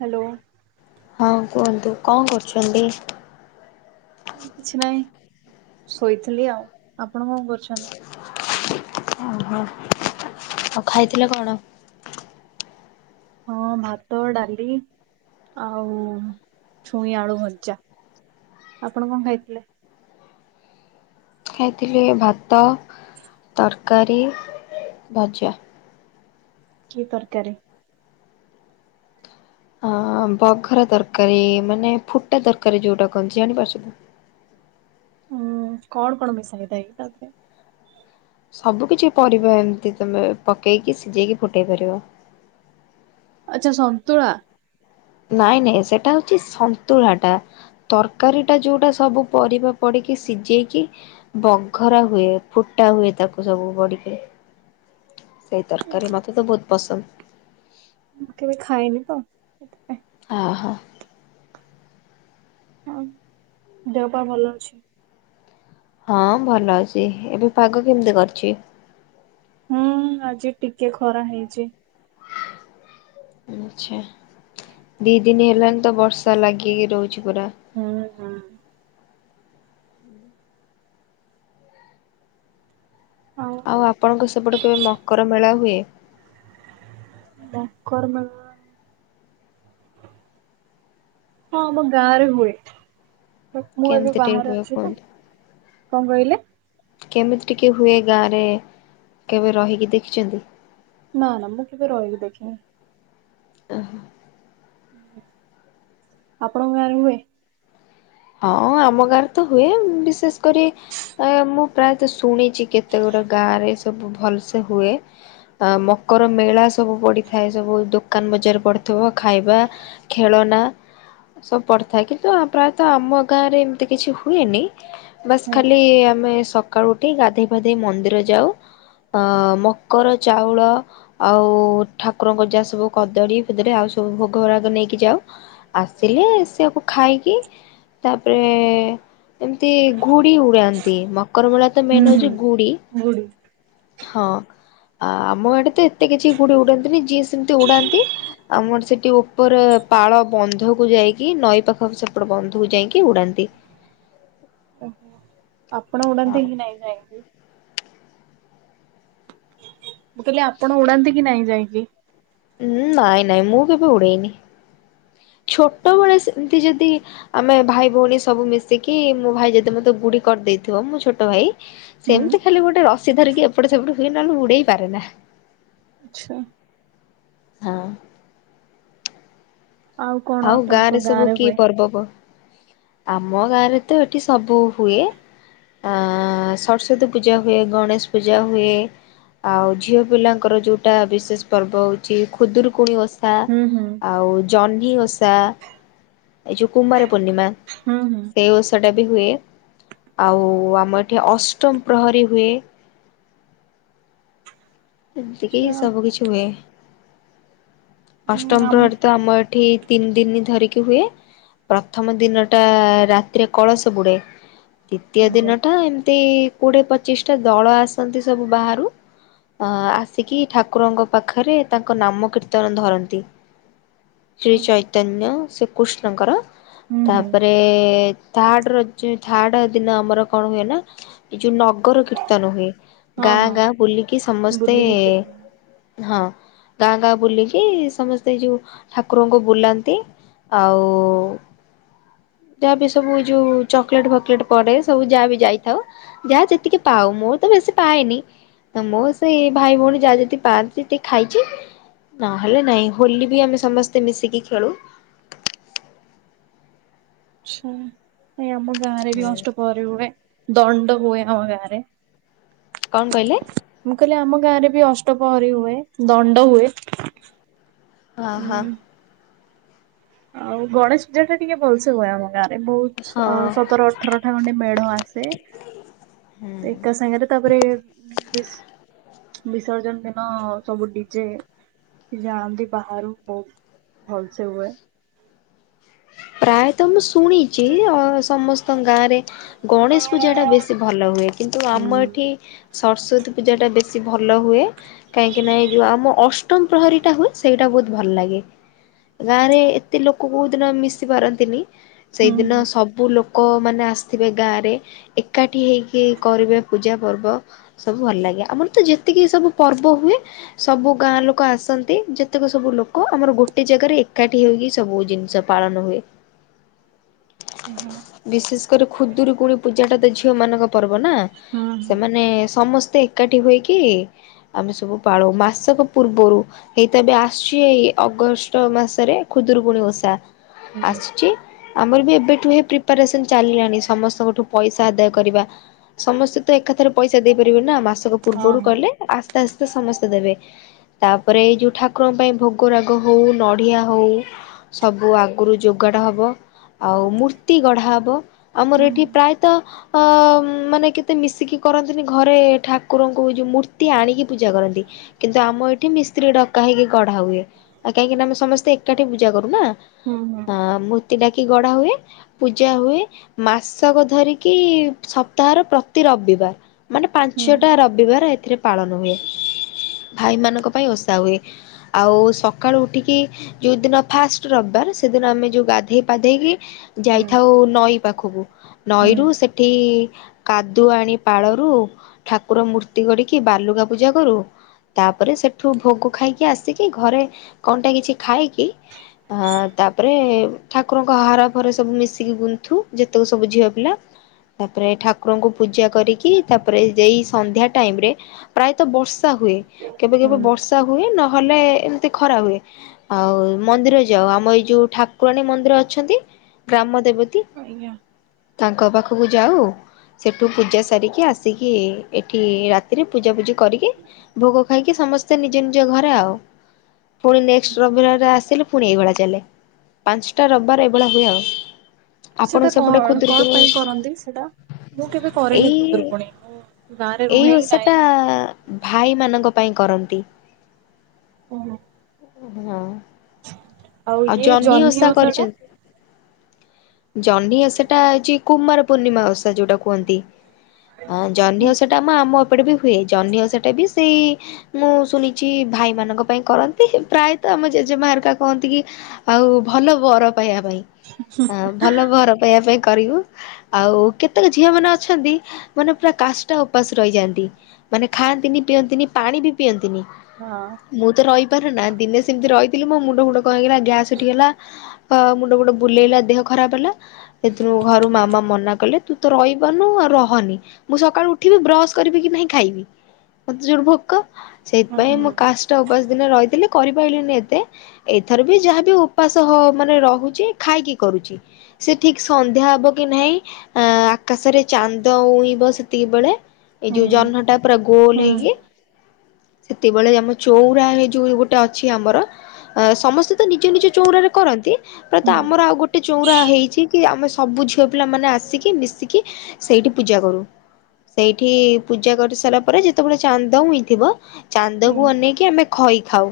Hello. ହଁ କୁହନ୍ତୁ କଣ କରୁଛନ୍ତି? ଏଇ କିଛି ନାହିଁ ଶୋଇଥିଲି ଆଉ ଆପଣ କଣ କରୁଛନ୍ତି? ଅହ। ଆଉ ଖାଇଥିଲ କଣ? ହଁ ଭାତ, ଡାଲି ଆଉ ଛୁଇଁଆଳୁ ଭଜା। ଆପଣ କଣ ଖାଇଥିଲେ? ଖାଇଥିଲି ଭାତ, ତରକାରୀ, ଭଜା। କି ତରକାରୀ? ଆଁ ବଘରା ତରକାରୀ ମାନେ ଫୁଟା ତରକାରୀ ଯୋଉଟା କଣ ଜାଣିପାରୁଛନ୍ତି। ଉଁ କଣ କଣ ମିଶାହେଇଥାଏ ତାଥିରେ? ସବୁ କିଛି ପରିବା ଏମିତି ତମେ ପକେଇକି ସିଝେଇକି ଫୁଟେଇ ପାରିବ। ଆଚ୍ଛା ସନ୍ତୁଳା। ନାଇ, ନାଇ ସେଟା ହଉଛି ସନ୍ତୁଳା ଟା। ତରକାରୀଟା ଯୋଉଟା ସବୁ ପରିବା ପଡ଼ିକି ସିଝେଇକି ବଘରା ହୁଏ ଫୁଟା ହୁଏ ତାକୁ ସବୁ ବଡିକି ସେଇ ତରକାରୀ ମୁଁ ମତେ ତ ବହୁତ ପସନ୍ଦ। [unintelligible] ଖାଇନି ତ ସେଥିପାଇଁ। ଆହା। ହଁ ଦେହପା ଭଲ ଅଛି। ହଁ ଭଲ ଅଛି, ଏବେ ପାଗ କେମିତି କରିଛି? ହୁଁ, ଆଜି ଟିକେ ଖରା ହେଇଛି। ହଉ ଆଚ୍ଛା ଦି ଦିନି ହେଲାଣି ତ ବର୍ଷା ଲାଗିକି ରହୁଛି ପୁରା। [unintelligible] ଆଉ ଆପଣଙ୍କ ସେପଟେ କେବେ ମକର ମେଳା ହୁଏ? ମକର ମେଲା ହଁ, ଆମ ଗାଁ ରେ ହୁଏ। ମୁଁ ଏବେ କେମିତି ଟିକେ ବାହାରେ ହୁଏ ଅଛି ତ, କୁହନ୍ତୁ? କଣ କହିଲେ? କେମିତି ଟିକେ ହୁଏ ଗାଁରେ କେବେ ରହିକି ଦେଖିଛନ୍ତି? ନା, ନା ମୁଁ ନା କେବେ ରହିକି ଦେଖିନି। ଓହୋ। ଆପଣଙ୍କ ଗାଁ ରେ ହୁଏ? ହଁ, ଆମ ଗାଁରେ ତ ହୁଏ ବିଶେଷ କରି ଆ ମୁଁ ପ୍ରାୟତଃ ଶୁଣିଛି କେତେ ଗୁଡା ଗାଁ ରେ ସବୁ ଭଲସେ ହୁଏ। ଆ ମକର ମେଳା ସବୁ ପଡିଥାଏ ସବୁ ଦୋକାନ ବଜାର ପଡିଥିବ, ଖାଇବା ଖେଳନା ସବୁ ପଡିଥାଏ କିନ୍ତୁ ଆ ପ୍ରାଏ ତ ଆମ ଗାଁରେ ଏମିତି କିଛି ହୁଏନି ବାସ୍ ହଁ। ଖାଲି ଆମେ ସକ ସକାଳୁ ଉଠି ଗାଧୋଇ ଫାଧେଇ ମନ୍ଦିର ଯାଉ ଅ ମକର ଚାଉଳ ଆଉ ଠାକୁରଙ୍କ ଯା ସବୁ କଦଳୀ ଭଦଳୀ ଆଉ ସବୁ ଭୋଗ ରାଗ ନେଇକି ଯାଉ। ଆସିଲେ ସେଆକୁ ଖାଇକି ତାପରେ ଏମିତି ଘୁଡି ଉଡାନ୍ତି ମକରମେଳା ତ ହୁଁ ମେନ୍ ହୁଁ ହେଉଛି, ଗୁଡି ଗୁଡ଼ି। ହଁ। ଆ ଆମ ଆଡେ ତ ଏତେ କିଛି ଗୁଡି ଉଡାନ୍ତିନି ଯିଏ ସେମିତି ଉଡ଼ାନ୍ତି। ଆମର ସେଠି ଉପରେ ପାଳ ବନ୍ଧକୁ ଯାଇକି ନଈ ପାଖ ସେପଟେ ବନ୍ ନ୍ଧକୁ ଯାଇକି ଉଡ଼ନ୍ତି। ଓହୋ ଆପଣ ଉଡ଼ାନ୍ତି ହଉ। କି ନାଇ ଯାଇକି? ମୁଁ କହିଲି ଆପଣ ଉଡାନ୍ତି କି ନାଇ ଯାଇକି? ଉ ନାଇଁ ନାଇଁ ମୁଁ କେବେ ଉଡେଇନି ଛୋଟବେଳେ ସେମିତି ଯଦି ଆମେ ଭାଇ ଭଉଣୀ ସବୁ ମିଶିକି ମୋ ଭାଇ ଯଦି ମତେ ଗୁଡି କରିଦେଇଥିବ ମୋ ଛୋଟ ଭାଇ ହୁଁ। ସେମିତି ଖାଲି ଗୋଟେ ରସିି ଧରିକି ଏପଟ ସେପଟ ହୁଏ ନହେଲେ ଉଡେଇ ପାରେ ନା। ଆଚ୍ଛା। ହଁ। କଣ ଆଉ ଗାଁ ଆପଣଙ୍କ ରେ ସବୁ ଗାଁରେ କିଏ ହୁଏ? ପର୍ବ ପ ଆମ ଗାଁ ରେ ତ ଏଠି ସବୁ ହୁଏ। ଆ ସରସ୍ଵତୀ ପୂଜା ହୁଏ, ଗଣେଶ ପୂଜା ହୁଏ। ଆଉ ଝିଅ ପିଲାଙ୍କର ଯୋଉଟା ବିଶେଷ ପର୍ବ ହଉଛି ଖୁଦରୁକୁୁଣି ଓସା ହୁଁ ହୁଁ ଆଉ ଜହ୍ନି ଓଷା, ଏ ଯଉ କୁମାର ପୂର୍ଣ୍ଣିମା। ହୁଁ ହୁଁ। ସେ ଓଷଟା ବି ହୁଏ, ଆଉ ଆମ ଏଠି ଅଷ୍ଟମ ପ୍ରହରୀ ହୁଏ। ଏମିତିକି ଆଚ୍ଛା ସବୁ କିିଛି ହୁଏ। ଅଷ୍ଟମ ପ୍ରହରୀ ତ ଆମ ଏଠି ତିନି ଦିନ ଧରିକି ହୁଏ, ପ୍ରଥମ ଦିନଟା ରାତିରେ କଳସ ବୁଡେ। ଦ୍ଵିତୀୟ ଆଜ୍ଞା। ଦିନ ଟା ଏମିତି କୋଡିଏ ପଚିଶ ଟା ଦଳ ଆସନ୍ତି ସବୁ ବାହାରୁ। ଅ ଆସିକି ଠାକୁରଙ୍କ ପାଖରେ ତାଙ୍କ ନାମ କୀର୍ତ୍ତନ ଧରନ୍ତି, ଶ୍ରୀ ହୁଁ। ଚୈତନ୍ୟ, ଶ୍ରୀକୃଷ୍ଣଙ୍କର ହୁଁ ହୁଁ ତାପରେ ରେ ଥାର୍ଡ ର ଯୋଉ ଥାର୍ଡ ଦିନ ଆମର କଣ ହୁଏ ନା ଏଇ ଯୋଉ ନଗର କୀର୍ତ୍ତନ ହୁଏ ହଁ ଗାଁ ହଁ ଗାଁ ବୁଲିକି ସମସ୍ତେ ବୁଲିକି କେତେ ହଁ, ଗାଁ ଗାଁ ବୁଲିକି ଏଇ ସମସ୍ତେ ଯୋଉ ଠାକୁରଙ୍କୁ ବୁଲାନ୍ତି ଆଉ ଯାହା ବି ସବୁ ଯୋଉ ଚକଲେଟ ଫକଲେଟ୍ ପଡେ ସବୁ ଯାହା ବି ଯାଇଥାଉ ଯାହା ଯେତିକି ପାଉ, ମୁଁ ତ ବେଶୀ ପାଏନି। ମୋ ସେଇ ଭାଇ ଭଉଣୀ ଯାହା ଯଦି ପାଆନ୍ତି ଖାଇଛି। ନହେଲେ ନାଇଁ ହୋଲି ବି ଆମେ ସମସ୍ତେ ମିଶିକି ଖେଳୁ ଆଚ୍ଛା ନାଇ ଆମ ଗାଁରେ ବି ହୁଁ। ଅଷ୍ଟପହଁରି ହୁଏ ଦଣ୍ଡ ହୁଏ ଆମ ଗାଁ ରେ। କଣ କହିଲେ? ମୁଁ କହିଲି ଆମ ଗାଁ ରେ ବି ଅଷ୍ଟପହରୀ ହୁଏ ଦଣ୍ଡ ହୁଏ। ହଁ ହଁ। ଉଁ ଆଉ ଗଣେଶ ପୂଜାଟା ଟିକେ ଭଲସେ ହୁଏ ଆମ ଗାଁ ରେ, ବହୁତ ହଁ। ଅ ସତର ଅ ଅଠରଟା ଖଣ୍ଡେ ମେଢ ଆସେ, ହୁଁ। ଏକା ସାଙ୍ଗରେ ତାପରେ ବେଶ୍ ବିସର୍ଜନ ଦିନ ସବୁ ଡି ଜେ ଯାଆନ୍ତି ବାହାରୁ ବହୁତ ଭଲସେ ହୁଏ। ପ୍ରାୟତଃ ମୁଁ ଶୁଣିଛି ଅ ସମସ୍ତଙ୍କ ଗାଁ ରେ ଗଣେଶ ପୂଜାଟା ବେଶୀ ଭଲ ହୁଏ କିନ୍ତୁ ହୁଁ। ଆମ ଏଠି ସରସ୍ଵତୀ ପୂଜାଟା ବେଶୀ ଭଲ ହୁଏ। କାହିଁକି ନା ଏଇ ଯୋଉ ଆମ ଅଷ୍ଟମ ପ୍ରହରୀ ଟା ହୁଏ ସେଇଟା ବହୁତ ଭଲ ଲାଗେ। ଗାଁରେ ଏତେ ଲୋକ କୋଉ ଦିନ ମିଶି ପାରନ୍ତିନି, ହୁଁ ସେଇଦିନ ହୁଁ ସବୁ ସବୁ ଲୋକମାନେ ଆସିଥିବେ ଗାଁରେ ଏକାଠି ହେଇକି କରିବେ ପୂଜା ପର୍ବ। ସବୁ ଭଲ ଲାଗେ ଆମର ତ ଯେତିକି ସବୁ ପର୍ବ ହୁଏ ସବୁ ଗାଁ ଲୋକ ଆସନ୍ତି ଯେତେକ ସବୁ ଲୋକ ଆମର ଗୋଟେ ଜାଗାରେ ଏକାଠି ହେଇକି ସବୁ ଜିନିଷ ପାଳନ ହୁଏ। ବିଶେଷ କରି ଖୁଦୁରୁକୁଣି ପୂଜାଟା ତ ଝିଅ ମାନଙ୍କ ପର୍ବ ନା, ହୁଁ ସେମାନେ ସମସ୍ତେ ଏକାଠି ହୋଇକି ଆମେ ସବୁ ପାଳୁ, ମାସକ ପୂର୍ବରୁ ଏଇ ତ ଏବେ ଆସୁଛି ଏଇ ଅଗଷ୍ଟ ମାସରେ ଖୁଦୁରୁକୁୁଣୀ ଓଷା। ହୁଁ ହୁଁ। ହୁଁ। ଆସୁଛି, ଆମର ବି ଏବେଠୁ ପ୍ରିପାରେସନ ଚାଲିଲାଣି ସମସ୍ତଙ୍କଠୁ ପଇସା ଆଦାୟ କରିବା। ସମସ୍ତେ ତ ଏକାଥରେ ପଇସା ଦେଇପାରିବେନି ନା ମାସକ ହଁ ପୂର୍ବରୁ ହଁ କହିଲେ ଆସ୍ତେ ଆସ୍ତେ ସମସ୍ତେ ଦେବେ। ତାପରେ ଏଇ ଯଉ ଠାକୁରଙ୍କ ପାଇଁ ଭୋଗରାଗ ହଉ ନଡ଼ିଆ ହଉ ସବୁ ଆଗ ଗୁରୁ ଯୋଗାଡ଼ ହେବ। ଆଉ ମୂର୍ତ୍ତି ଗଢା ହବ, ଆମର ହୁଁ ଏଠି ପ୍ରାୟତଃ ଅ ମାନେ କେତ ମତେ ମିଶିକି କରନ୍ତିନି ଘରେ ଠାକୁରଙ୍କୁ ଯୋଉ ମୂର୍ତ୍ତି ଆଣିକି ପୂଜା କରନ୍ତି। କିନ୍ତୁ ଆମ ଏଠି ମିସ୍ତ୍ରୀ ଡକା ହେଇକି ଗଢା ହୁଏ, ଆଉ କାହିଁକି ନା ଆମ ସମସ୍ତେ ଏକାଠି ପୂଜା କରୁନା। ହୁଁ ହୁଁ। ଅ ମୂର୍ତ୍ତି ଡାକି ଗଢ଼ା ହୁଏ। ପୂଜା ହୁଏ, ମାସକ ଧରିକି ସପ୍ତାହର ପ୍ରତି ରବିବାର ମାନେ ହୁଁ ପାଞ୍ଚଟା ରବିବାର ଏଥିରେ ପାଳନ ହୁଏ ଭାଇ ମାନଙ୍କ ପାଇଁ ଓଷା ହୁଏ। ଆଉ ସକାଳୁ ଉଠିକି ଯୋଉ ଦିନ ଫାଷ୍ଟ ରବିବାର ସେଦିନ ଆମେ ଯୋଉ ଗାଧେଇ ପାଧେଇକି ହୁଁ। ଯାଇଥାଉ ନଈ ପାଖକୁ ହୁଁ ନଈରୁ ସେଠି କାଦୁଅ ଆଣି ପାଳରୁ ଠାକୁର ମୂର୍ତ୍ତି କରିକି ବାଲୁକା ପୂଜା କରୁ ତାପରେ ସେଠୁ ଭୋଗ ଖାଇକି ଆସିକି ଘରେ କଣଟା କିଛି ଖାଇକି ହଁ ତା ତାପରେ ଠାକୁରଙ୍କ ହାର ଫାର ସବୁ ମିଶିକି ଗୁନ୍ଥୁ ଯେତକ ସବୁ ଝିଅ ପିଲା। ତାପରେ ଠାକୁରଙ୍କୁ ପୂଜା କରିକି ତାପରେ ଏଇ ସନ୍ଧ୍ୟା ଟାଇମ ରେ ପ୍ରାୟତଃ ବର୍ଷା ହୁଏ କେବେ କେବେ ହୁଁ। ବର୍ଷା ହୁଏ ନହେଲେ ଏମିତି ଖରା ହୁଏ। ଆଉ ମନ୍ଦିର ଯାଉ ଆମ ଏଇ ଯୋଉ ଠାକୁରାଣୀ ମନ୍ଦିର ଅଛନ୍ତି ଗ୍ରାମ ଦେବତୀ। ଆଜ୍ଞା। ତାଙ୍କ ପାଖକୁ ଯାଉ ସେଠୁ ପୂଜା ସାରିକି ଆସିକି ଏଠି ରାତିରେ ପୂଜା ପୂଜି କରିକି ଭୋଗ ଖାଇକି ସମସ୍ତେ ନିଜ ନିଜ ଘରେ ଆଉ। ପୁଣି ନେକ୍ସଟ ରବିବାରରେ ଆସିଲେ ପୁଣି ଏଇଭଳିଆ ଚାଲେ। ପାଞ୍ଚଟା ରବିବାର ଏଇଭଳି ହୁଏ ଆଉ ଆପଣ ସେଟା ସେପଟେ କଣ କଣ ଖୁଦୁରୁକୁଣୀ ପାଇଁ କରନ୍ତି ସେଟା? ମୁଁ କେବେ କରିନି ଏଇ ଖୁଦୁରୁକୁଣୀ ମୁଁ ଗାଁରେ ଏଇ ରୁହେ ହିଁ ନାହିଁ। ଓଷାଟା ଭାଇମାନଙ୍କ ପାଇଁ କରନ୍ତି। ହୁଁ ହୁଁ। ହଁ ଆଉ ଜହ୍ନି ଓଷା କରିଛନ୍ତି। ଜହ୍ନି ଓଷାଟା ହେଇଛି କୁମାର ପୂର୍ଣ୍ଣିମା ଓଷା ଯୋଉଟା କୁହନ୍ତି। ହଁ ଜହ୍ନି ଓଷାଟା ସେଟା ଆମ ଆମ ଏପଟେ ବି ହୁଏ ଜହ୍ନି ଓଷାଟା ବି ସେଇ ମୁଁ ଶୁଣିଛି ଭାଇମାନଙ୍କ ପାଇଁ କରନ୍ତି। ପ୍ରାୟତଃ ଆମ ଜେଜେମା ଏରକା କହନ୍ତି କି ଆଉ ଭଲ ବର ପାଇବା ପାଇଁ। ଆ ଭଲ ବର ପାଇବା ପାଇଁ କରିବୁ। ଆଉ କେତେକ ଝିଅ ମାନେ ଅଛନ୍ତି ମାନେ ପୁରା କାଷ୍ଟ ଉପାସ ରହିଯାଆନ୍ତି। ମାନେ ଖାଆନ୍ତିନି ପିଅନ୍ତିନି ପାଣି ବି ପିଅନ୍ତିନି। ହଁ। ମୁଁ ତ ରହିପାରୁ ନା ଦିନେ ସେମିତି ରହିଥିଲି ମୋ ମୁଣ୍ଡ ଫୁଣ୍ଡ କଣ ହେଇଗଲା ଗ୍ୟାସ୍ ଉଠିଗଲା। ମୁଣ୍ଡ ଗୋଟେ ବୁଲେଇଲା ଦେହ ଖରାପ ହେଲା ସେଥିରୁ ଘରୁ ମାମା ମନା କଲେ ତୁ ତ ରହିବନୁ ଆଉ ରହନି ମୁଁ ସକାଳୁ ଉଠିବି ବ୍ରସ କରିବି କି ନାହିଁ ଖାଇବି। ମତେ ଜୋର ଭୋକ ସେଇଥିପାଇଁ ହଁ। ମୋ କାସ୍ ଟା ଉପାସ ଦିନ ରହିଥିଲି କରିପାରିଲିନି ଏତେ ଏଥର ବି ଯାହାବି ଉପାସ ମାନେ ରହୁଛି ଖାଇକି କରୁଛି। ସେ ଠିକ ସନ୍ଧ୍ୟା ହବ କି ନାହିଁ ଆ ଆକାଶରେ ଚାନ୍ଦ ଉଇବ ସେତିକି ବେଳେ। ଏଇ ହୁଁ ଯୋଉ ହୁଁ। ଜହ୍ନ ଟା ପୁରା ହୁଁ ଗୋଲ ହେଇକି ସେତେବେଳେ ଆମ ଚଉଁରାରେ ଯୋଉ ଗୋଟେ ଅଛି ଆମର ସମସ୍ତେ ତ ନିଜ ନିଜ ଚଉରାରେ କରନ୍ତି ପ୍ରତ ଆମର ଆଉ ଗୋଟେ ଗୋଟେ ଚଉରା ହେଇଛି କି ଆମେ ସବୁ ଝିଅ ପିଲା ମାନେ ଆସିକି ମିଶିକି ସେଇଠି ପୂଜା କରୁ। ସେଇଠି ପୂଜା କରି ସାରିଲା ପରେ ଯେତେବେଳେ ଚାନ୍ଦ ଉଇଁଥିବ ହୁଁ ଚାନ୍ଦକୁ ଅନେଇକି ଆମେ ଖଇ ଖାଉ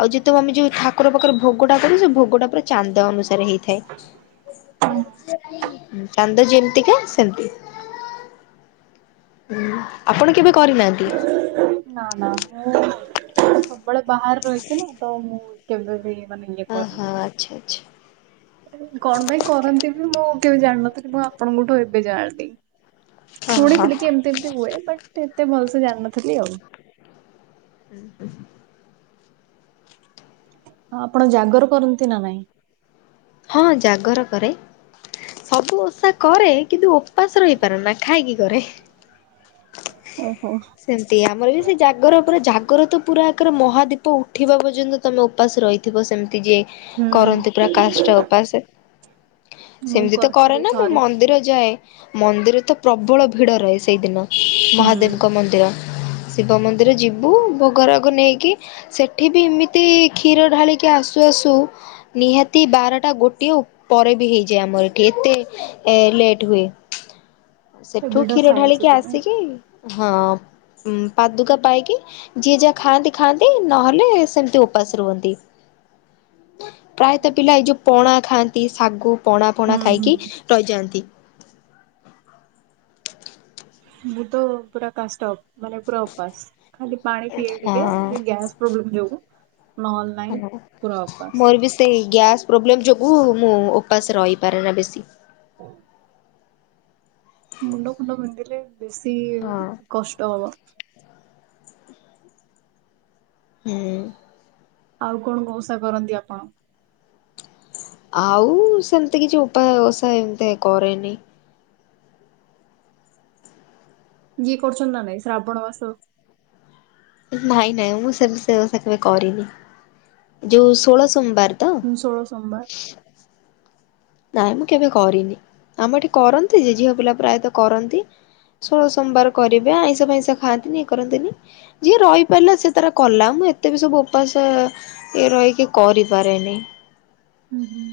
ଆଉ ଯେତେକ ଆମେ ଯୋଉ ଠାକୁର ପାଖରେ ଭୋଗ ଟା କରୁ ସେ ଭୋଗଟା ପୁରା ଚାନ୍ଦ ଅନୁସାରେ ହେଇଥାଏ। ଚାନ୍ଦ ଯେମିତିକା ସେମିତି। ଆପଣ କେବେ କରିନାହାନ୍ତି? ନା ନା ମୁଁ ସବୁବେଳେ ବାହାରେ ରହିଛି ନା ତ ମୁଁ କେବେ ବି ମାନେ ଇଏ ଓ ହୋ କରିନି। ଆଚ୍ଛା ଆଚ୍ଛା। କଣ ପାଇଁ କରନ୍ତି ବି ମୁଁ କେବେ ଜାଣିନଥିଲି ମୁଁ ଆପଣଙ୍କଠୁ ଏବେ ଜାଣିଲି। ଓହୋ ଶୁଣିଥିଲି କି ଏମିତି ଏମିତି ହୁଏ ବଟ୍ ଏତେ ଭଲସେ ଜାଣିନଥିଲି ଆଉ। ହୁଁ ହୁଁ। ହଁ ଆପଣ ଜାଗର କରନ୍ତି ନା ନାଇଁ? ହଁ ଜାଗର କରେ ସବୁ ଓଷା କରେ କିନ୍ତୁ ଉପାସ ରହିପାରେ ନା ଖାଇକି କରେ। ଓହୋ ସେମିତି ଆମର ବି ସେ ଜାଗ ଆଗର ପୁରା ଜାଗର ତ ପୁରା ଏକର ମହାଦୀପ ଉଠିବା ପର୍ଯ୍ୟନ୍ତ ତମେ ଉପାସ ରହିଥିବ ସେମିତି ଯିଏ। ହୁଁ କରନ୍ତି ପୁରା କାଷ୍ଟା ଉପାସ। ମୁଁ ସେମିତି ତ କରେ କରିଥିଲି ନା ମୁଁ ଥରେ। ମନ୍ଦିର ଯାଏ। ମନ୍ଦିର ତ ପ୍ରବଳ ଭିଡ ରହେ ସେଇଦିନ, ହୁଁ। ମହାଦେବଙ୍କ ମନ୍ଦିର। ଶିବ ମନ୍ଦିର ଯିବୁ ଭୋଗ ରାଗ ନେଇକି ସେଠି ବି ଏମିତି କ୍ଷୀର ଢାଳିକି ଆସୁ ଆସୁ ନିହାତି ବାରଟା ଗୋଟିଏ ପରେ ବି ହେଇଯାଏ ଆମର ଏଠି ଏତେ ଲେଟ ହୁଏ। ସେ ସେଠୁ ଭିଡ କ୍ଷୀର ଥାଏ ଢାଳିକି ସେଥିପାଇଁ ହଁ ଉ ପାଦୁକା ପାଇକି, ଯିଏ ଯାହା ଖାଆନ୍ତି ଖାଆନ୍ତି ନହେଲେ ସେମିତି ଉପାସ ରୁହନ୍ତି। [inaudible] ପ୍ରାୟତଃ ପିଲା ଏଇ ଯୋଉ ପଣା ଖାଆନ୍ତି ଶାଗୁ ପଣା ଫଣା ହୁଁ ଖାଇକି ହୁଁ। ରହିଯାଆନ୍ତି। ମୁଁ ତ ପୁରା କାଷ୍ଟା ମାନେ ପୁରା ଉପାସ ଖାଲି ପାଣି ପିଏ ଟିକେ ହଁ ଗ୍ୟାସ୍ ପ୍ରୋବ୍ଲେମ ଯୋଗୁଁ [inaudible] ମୋର ବି ସେଇ ଗ୍ୟାସ ପ୍ରୋବ୍ଲେମ ଯୋଗୁ ମୁଁ ଉପାସ ରହିପାରେ ନା ବେଶୀ। [unintelligible] ମୁଣ୍ଡ ଫୁଣ୍ଡ ପିନ୍ଧିଲେ ବେଶୀ ହୁଁ କଷ୍ଟ ହବ। ହୁଁ ଆଉ କଣ ଓସା କରନ୍ତି ଆପଣ? ଆଉ ସେମିତି କିଛି ଉପାୟ ଓସା ଏମିତି କରେନି। ଯିଏ କରୁଛନ୍ତି ନା ନାଇଁ ଶ୍ରାବଣ ମାସ। ନାଇଁ ନାଇଁ ମୁଁ ସ ସେ ଓସା କେବେ କରିନୀ। ଯୋଉ ଷୋଳ ସୋମବାର ତ। ଷୋଳ ସୋମବାର ନାଇଁ ମୁଁ କେବେ କରିନି ଆମ ଏଠି କରନ୍ତି ଯେ ଝିଅ ପିଲା ପ୍ରାୟତଃ କରନ୍ତି ଷୋଳ ସୋମବାର କରିବେ ଆଇଁଷ ଫଇଁସ ଖାଆନ୍ତିନିି ଇଏ କରନ୍ତିନି। ଯିଏ ରହିପାରିଲା ସେ ତାରା କଲା ମୁଁ ଏତେ ବି ସବୁ ଉପାସ ସିଏ ରହିକି କରିପାରେନି। ହୁଁ ହୁଁ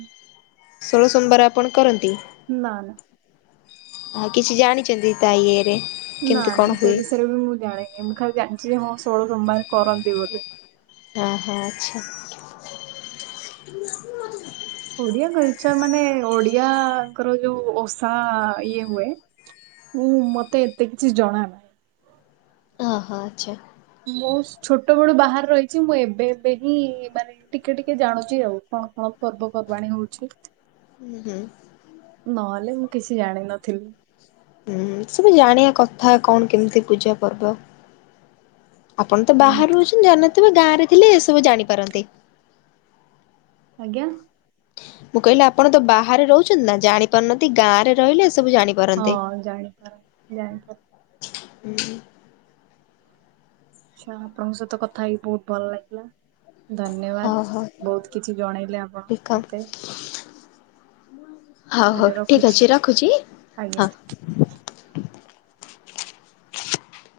ଷୋଳ ସୋମବାର ଆପଣ କରନ୍ତି? ନା ନା ଆଉ କିଛି ଜାଣିଛନ୍ତି ତା ଇଏରେ ନା କେମିତି ନା କଣ ସେ ହୁଏ? ବିଷୟରେ ବି ମୁଁ ଜାଣିନି ମୁଁ ଖାଲି ଜାଣିଛି ଯେ ହଁ ଷୋଳ ସମବାର କରନ୍ତି ବୋଲି। ଓ ହୋ ଆଚ୍ଛା ଓଡିଆ କଲଚର ମାନେ ଓଡିଆଙ୍କର ଯୋଉ ଓସା ଇଏ ହୁଏ ମୁଁ ମତେ ଏତେ କିଛି ଜଣା ନାଇ। ହଁ ହଁ ଆଚ୍ଛା ମୁ ଛୋଟ ବେଳୁ ବାହାରେ ରହିଛି ମୁଁ ଏବେ ଏବେ ହିଁ ମାନେ ଟିକେ ଟିକେ ଜାଣୁଛି ଆଉ କଣ କଣ ପର୍ବପର୍ବାଣୀ ହଉଛି। ହୁଁ ହୁଁ ନହେଲେ ମୁଁ କିଛି ଜାଣିନଥିଲି। ହୁଁ ସବୁ ଜାଣିବା କଥା କଣ କେମିତି ପୂଜା ପର୍ବ। ଆପଣ ତ ହୁଁ ବାହାରୁ ଅଛନ୍ତି ଜାଣନଥିବେ ଗାଁରେ ଥିଲେ ଏସବୁ ଜାଣିପାରନ୍ତି। ଆଜ୍ଞା ମୁଁ କହିଲି ଆପଣ ତ ବାହାରେ ରହୁଛନ୍ତି ନା ଜାଣିପାରୁନାହାନ୍ତି ଗାଁରେ ରହିଲେ ଏ ସବୁ ଜାଣି ହଁ ଜାଣିପାରୁ ଜାଣିପାରୁ ହୁଁ ଆଚ୍ଛା ଆପଣଙ୍କ ସହିତ କଥା ହେଇକି ବହୁତ୍ ଭଲ ଲାଗିଲା। ହଉ ଧନ୍ୟବାଦ୍ ହଉ ବହୁତ୍ କିଛି ଜଣେଇଲେ ଆପଣ ଠିକ ମତେ। ହଉ ହଉ ତାହେଲେ ଠିକ୍ ରଖୁଛି ଅଛି ରଖୁଛି। ହଁ। ଆଜ୍ଞା।